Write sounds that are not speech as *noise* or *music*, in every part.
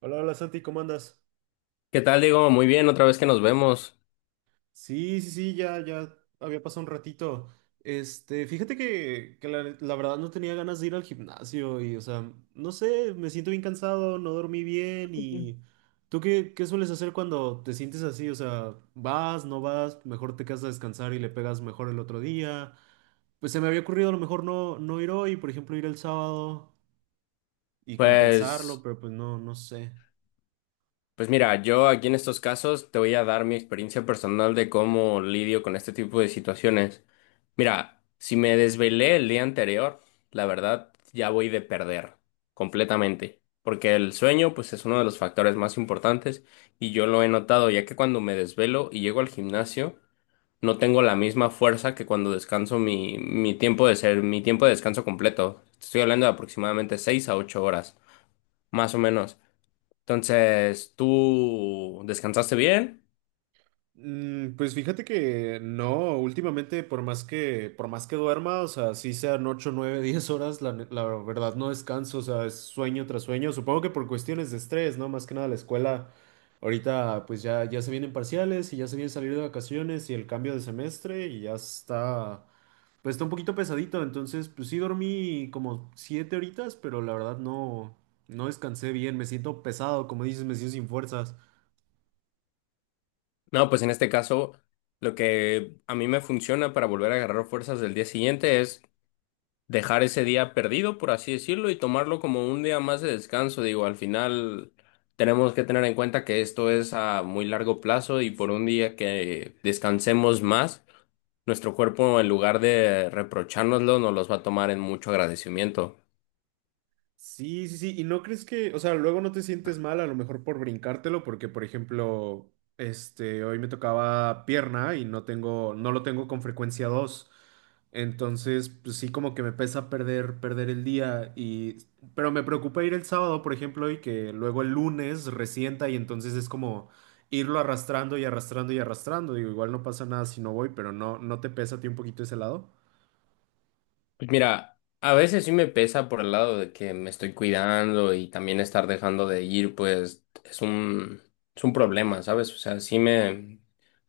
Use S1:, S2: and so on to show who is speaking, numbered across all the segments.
S1: Hola, hola Santi, ¿cómo andas?
S2: ¿Qué tal, Diego? Muy bien, otra vez que nos vemos.
S1: Sí, sí, sí, ya había pasado un ratito. Este, fíjate que la verdad no tenía ganas de ir al gimnasio y, o sea, no sé, me siento bien cansado, no dormí bien
S2: Ujú.
S1: y. ¿Tú qué sueles hacer cuando te sientes así? O sea, vas, no vas, mejor te quedas a descansar y le pegas mejor el otro día. Pues se me había ocurrido a lo mejor no ir hoy, por ejemplo, ir el sábado y compensarlo,
S2: Pues,
S1: pero pues no sé.
S2: pues mira, yo aquí en estos casos te voy a dar mi experiencia personal de cómo lidio con este tipo de situaciones. Mira, si me desvelé el día anterior, la verdad ya voy de perder completamente, porque el sueño pues es uno de los factores más importantes y yo lo he notado, ya que cuando me desvelo y llego al gimnasio no tengo la misma fuerza que cuando descanso mi tiempo de descanso completo. Estoy hablando de aproximadamente 6 a 8 horas, más o menos. Entonces, ¿tú descansaste bien?
S1: Pues fíjate que no, últimamente por más que duerma, o sea, sí sean 8 9 *laughs* 10 horas, la verdad no descanso, o sea, es sueño tras sueño, supongo que por cuestiones de estrés, ¿no? Más que nada la escuela, ahorita pues ya se vienen parciales y ya se viene salir de vacaciones y el cambio de semestre y ya está, pues está un poquito pesadito, entonces pues sí dormí como 7 horitas, pero la verdad no descansé bien, me siento pesado, como dices, me siento sin fuerzas.
S2: No, pues en este caso, lo que a mí me funciona para volver a agarrar fuerzas del día siguiente es dejar ese día perdido, por así decirlo, y tomarlo como un día más de descanso. Digo, al final tenemos que tener en cuenta que esto es a muy largo plazo y por un día que descansemos más, nuestro cuerpo en lugar de reprochárnoslo, nos los va a tomar en mucho agradecimiento.
S1: Sí, sí, sí. ¿Y no crees que, o sea, luego no te sientes mal a lo mejor por brincártelo? Porque, por ejemplo, este, hoy me tocaba pierna y no lo tengo con frecuencia dos. Entonces, pues sí, como que me pesa perder el día. Pero me preocupa ir el sábado, por ejemplo, y que luego el lunes resienta y entonces es como irlo arrastrando y arrastrando y arrastrando. Digo, igual no pasa nada si no voy, pero no, ¿no te pesa a ti un poquito ese lado?
S2: Pues mira, a veces sí me pesa por el lado de que me estoy cuidando y también estar dejando de ir, pues es un problema, ¿sabes? O sea, sí me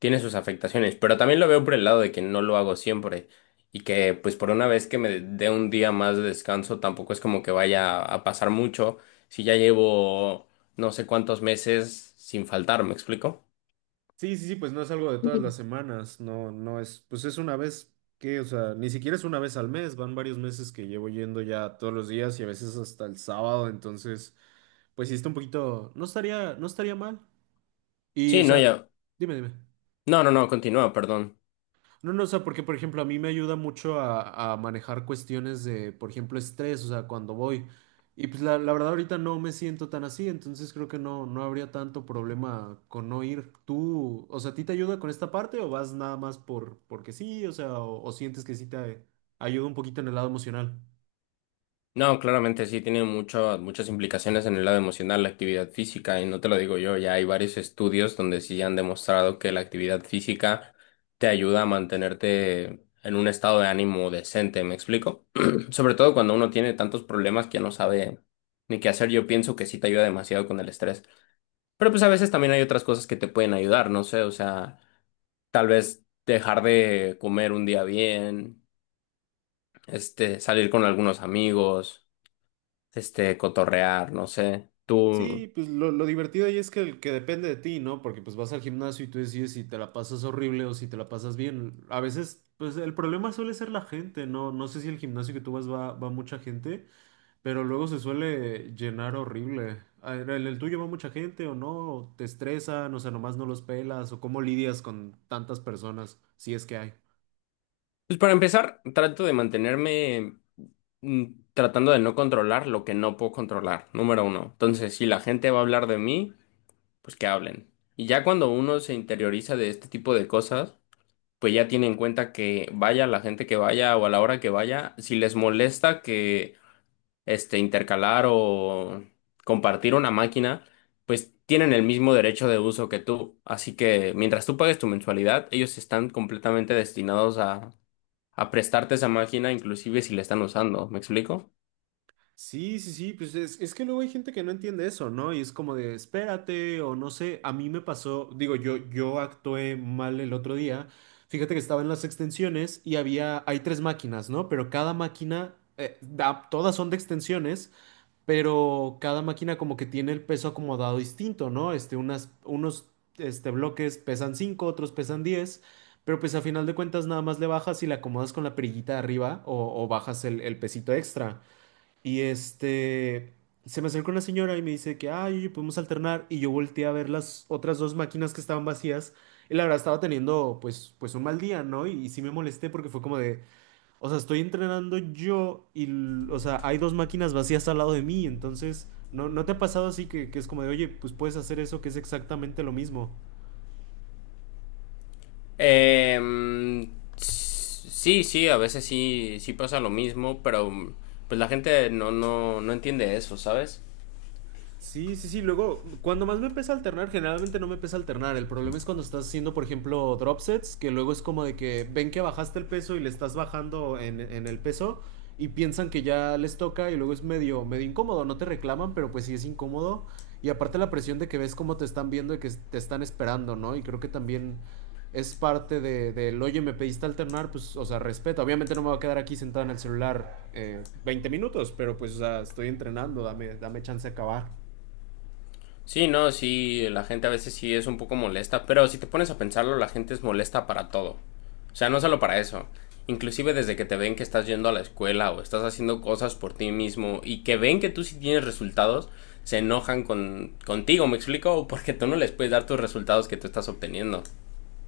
S2: tiene sus afectaciones, pero también lo veo por el lado de que no lo hago siempre y que pues por una vez que me dé un día más de descanso tampoco es como que vaya a pasar mucho si ya llevo no sé cuántos meses sin faltar, ¿me explico?
S1: Sí, sí, sí, pues no es algo de todas
S2: Ujú.
S1: las semanas, no es, pues es una vez que, o sea, ni siquiera es una vez al mes, van varios meses que llevo yendo ya todos los días y a veces hasta el sábado. Entonces, pues sí está un poquito, no estaría mal. Y, o
S2: Sí, no,
S1: sea,
S2: ya.
S1: dime, dime.
S2: No, no, no, continúa, perdón.
S1: No, no, o sea, porque por ejemplo a mí me ayuda mucho a manejar cuestiones de, por ejemplo, estrés, o sea, cuando voy. Y pues la verdad ahorita no me siento tan así, entonces creo que no habría tanto problema con no ir. ¿Tú, o sea, a ti te ayuda con esta parte o vas nada más porque sí, o sea, o sientes que sí te ayuda un poquito en el lado emocional?
S2: No, claramente sí, tiene muchas implicaciones en el lado emocional la actividad física, y no te lo digo yo, ya hay varios estudios donde sí han demostrado que la actividad física te ayuda a mantenerte en un estado de ánimo decente, ¿me explico? *clears throat* Sobre todo cuando uno tiene tantos problemas que ya no sabe ni qué hacer, yo pienso que sí te ayuda demasiado con el estrés. Pero pues a veces también hay otras cosas que te pueden ayudar, no sé, o sea, tal vez dejar de comer un día bien, salir con algunos amigos cotorrear, no sé. Tú,
S1: Sí, pues lo divertido ahí es que, que depende de ti, ¿no? Porque pues vas al gimnasio y tú decides si te la pasas horrible o si te la pasas bien. A veces, pues el problema suele ser la gente, ¿no? No sé si el gimnasio que tú vas va mucha gente, pero luego se suele llenar horrible. A ver, ¿el tuyo va mucha gente o no? ¿O ¿Te estresan? O sea, nomás no los pelas. ¿O cómo lidias con tantas personas, si es que hay?
S2: pues para empezar, trato de mantenerme mm, tratando de no controlar lo que no puedo controlar, número uno. Entonces, si la gente va a hablar de mí, pues que hablen. Y ya cuando uno se interioriza de este tipo de cosas, pues ya tiene en cuenta que vaya la gente que vaya o a la hora que vaya, si les molesta que intercalar o compartir una máquina, pues tienen el mismo derecho de uso que tú. Así que mientras tú pagues tu mensualidad, ellos están completamente destinados a prestarte esa máquina, inclusive si la están usando. ¿Me explico?
S1: Sí, sí, sí, pues es que luego hay gente que no entiende eso, ¿no? Y es como de, espérate, o no sé, a mí me pasó, digo, yo actué mal el otro día, fíjate que estaba en las extensiones y hay tres máquinas, ¿no? Pero cada máquina, todas son de extensiones, pero cada máquina como que tiene el peso acomodado distinto, ¿no? Este, este, bloques pesan 5, otros pesan 10. Pero pues a final de cuentas nada más le bajas y le acomodas con la perillita de arriba o bajas el pesito extra. Y este, se me acerca una señora y me dice que, ay, oye, podemos alternar. Y yo volteé a ver las otras dos máquinas que estaban vacías. Y la verdad estaba teniendo, pues un mal día, ¿no? Y sí me molesté porque fue como de, o sea, estoy entrenando yo o sea, hay dos máquinas vacías al lado de mí. Entonces, ¿no te ha pasado así que es como de, oye, pues puedes hacer eso que es exactamente lo mismo?
S2: Em, sí, sí, a veces sí, sí pasa lo mismo, pero pues la gente no entiende eso, ¿sabes?
S1: Sí, sí, sí. Luego, cuando más me pesa alternar, generalmente no me pesa alternar. El problema es cuando estás haciendo, por ejemplo, drop sets, que luego es como de que ven que bajaste el peso y le estás bajando en el peso y piensan que ya les toca y luego es medio, medio incómodo. No te reclaman, pero pues sí es incómodo. Y aparte la presión de que ves cómo te están viendo y que te están esperando, ¿no? Y creo que también es parte del, oye, me pediste alternar, pues, o sea, respeto. Obviamente no me voy a quedar aquí sentado en el celular 20 minutos, pero pues, o sea, estoy entrenando, dame, dame chance de acabar.
S2: Sí, no, sí, la gente a veces sí es un poco molesta, pero si te pones a pensarlo, la gente es molesta para todo. O sea, no solo para eso. Inclusive desde que te ven que estás yendo a la escuela o estás haciendo cosas por ti mismo y que ven que tú sí tienes resultados, se enojan contigo, ¿me explico? Porque tú no les puedes dar tus resultados que tú estás obteniendo.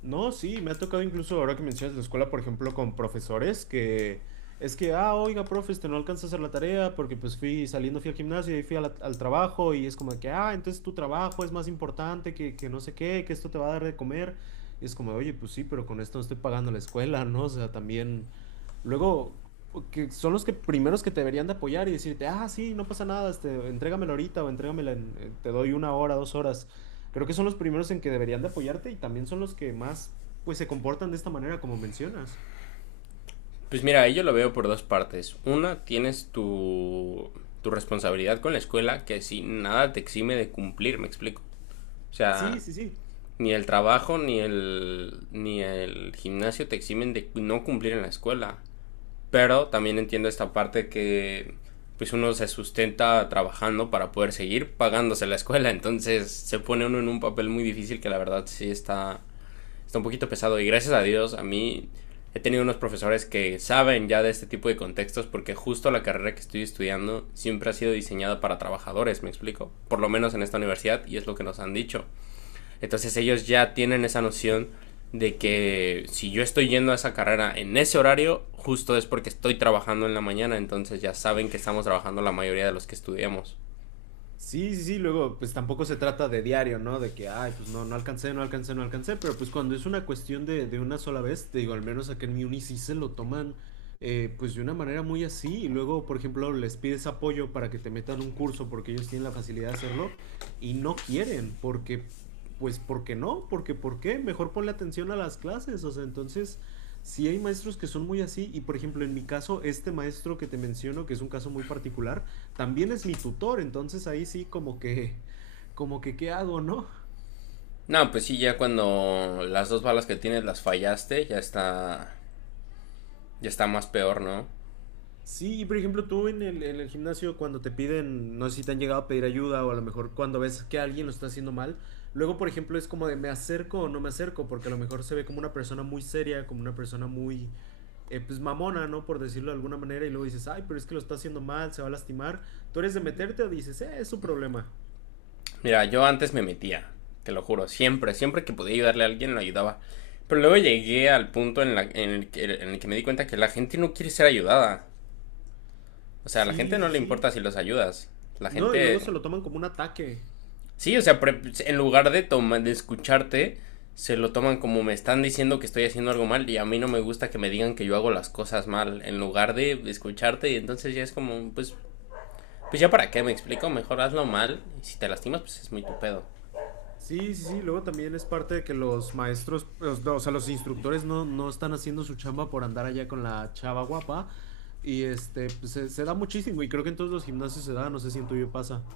S1: No, sí, me ha tocado incluso ahora que mencionas la escuela, por ejemplo, con profesores que es que, ah, oiga, profe, este no alcanza a hacer la tarea porque pues fui saliendo, fui al gimnasio y fui a al trabajo y es como de que, ah, entonces tu trabajo es más importante que no sé qué, que esto te va a dar de comer. Y es como, oye, pues sí, pero con esto no estoy pagando la escuela, ¿no? O sea, también. Luego, que son los que primeros que te deberían de apoyar y decirte, ah, sí, no pasa nada, este, entrégamela ahorita o entrégamela te doy una hora, 2 horas. Creo que son los primeros en que deberían de apoyarte y también son los que más, pues, se comportan de esta manera, como mencionas.
S2: Pues mira, yo lo veo por dos partes. Una, tienes tu responsabilidad con la escuela que si nada te exime de cumplir, ¿me explico? O
S1: Sí,
S2: sea,
S1: sí, sí.
S2: ni el trabajo ni el gimnasio te eximen de no cumplir en la escuela. Pero también entiendo esta parte que pues uno se sustenta trabajando para poder seguir pagándose la escuela, entonces se pone uno en un papel muy difícil que la verdad sí está un poquito pesado y gracias a Dios a mí he tenido unos profesores que saben ya de este tipo de contextos porque justo la carrera que estoy estudiando siempre ha sido diseñada para trabajadores, me explico, por lo menos en esta universidad y es lo que nos han dicho. Entonces ellos ya tienen esa noción de que si yo estoy yendo a esa carrera en ese horario, justo es porque estoy trabajando en la mañana, entonces ya saben que estamos trabajando la mayoría de los que estudiamos.
S1: Sí, sí, sí, luego pues tampoco se trata de diario, ¿no? De que, ay, pues no, no alcancé, no alcancé, no alcancé, pero pues cuando es una cuestión de una sola vez, te digo, al menos acá en mi uni sí se lo toman pues de una manera muy así y luego, por ejemplo, les pides apoyo para que te metan un curso porque ellos tienen la facilidad de hacerlo y no quieren, porque, pues, ¿por qué no? Porque, ¿por qué? Mejor ponle atención a las clases, o sea, entonces. Sí hay maestros que son muy así y por ejemplo en mi caso este maestro que te menciono que es un caso muy particular también es mi tutor, entonces ahí sí como que, *laughs* como que, ¿qué hago, no?
S2: No, pues sí, ya cuando las dos balas que tienes las fallaste, ya está más peor, ¿no?
S1: Sí, y por ejemplo, tú en el gimnasio cuando te piden, no sé si te han llegado a pedir ayuda o a lo mejor cuando ves que alguien lo está haciendo mal, luego, por ejemplo, es como de me acerco o no me acerco, porque a lo mejor se ve como una persona muy seria, como una persona muy, pues mamona, ¿no? Por decirlo de alguna manera, y luego dices, ay, pero es que lo está haciendo mal, se va a lastimar. ¿Tú eres de meterte o dices, es su problema?
S2: Mira, yo antes me metía, te lo juro, siempre, siempre que podía ayudarle a alguien lo ayudaba. Pero luego llegué al punto en el que me di cuenta que la gente no quiere ser ayudada. O sea, a la
S1: Sí,
S2: gente no
S1: sí,
S2: le importa
S1: sí.
S2: si los ayudas. La
S1: No, y luego se
S2: gente.
S1: lo toman como un ataque.
S2: Sí, o sea, en lugar de, de escucharte, se lo toman como me están diciendo que estoy haciendo algo mal y a mí no me gusta que me digan que yo hago las cosas mal, en lugar de escucharte y entonces ya es como, pues, pues ya para qué, me explico, mejor hazlo mal y si te lastimas, pues es muy tu pedo.
S1: Sí, sí, sí, luego también es parte de que los maestros, no, o sea, los instructores no están haciendo su chamba por andar allá con la chava guapa y este, pues, se da muchísimo y creo que en todos los gimnasios se da, no sé si en tuyo pasa.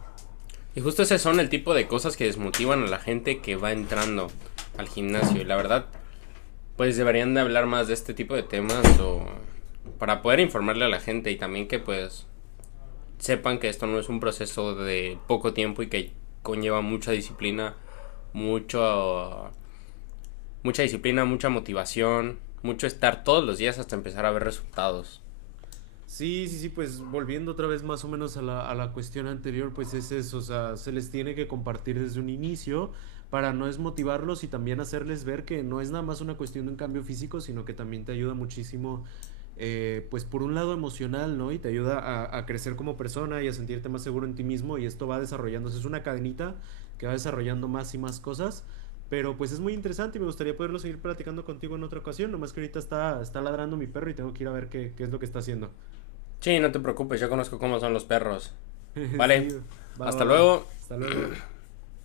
S2: Y justo ese son el tipo de cosas que desmotivan a la gente que va entrando al gimnasio y la verdad, pues deberían de hablar más de este tipo de temas o para poder informarle a la gente y también que pues sepan que esto no es un proceso de poco tiempo y que conlleva mucha disciplina, mucho, mucha disciplina, mucha motivación, mucho estar todos los días hasta empezar a ver resultados.
S1: Sí, sí, sí, pues volviendo otra vez más o menos a la cuestión anterior, pues es eso, o sea, se les tiene que compartir desde un inicio para no desmotivarlos y también hacerles ver que no es nada más una cuestión de un cambio físico, sino que también te ayuda muchísimo, pues por un lado emocional, ¿no? Y te ayuda a crecer como persona y a sentirte más seguro en ti mismo y esto va desarrollándose, es una cadenita que va desarrollando más y más cosas. Pero pues es muy interesante y me gustaría poderlo seguir platicando contigo en otra ocasión, nomás que ahorita está ladrando mi perro y tengo que ir a ver qué, es lo que está haciendo.
S2: Sí, no te preocupes, yo conozco cómo son los perros.
S1: *laughs*
S2: Vale,
S1: Sí, va, va,
S2: hasta
S1: va.
S2: luego.
S1: Hasta luego.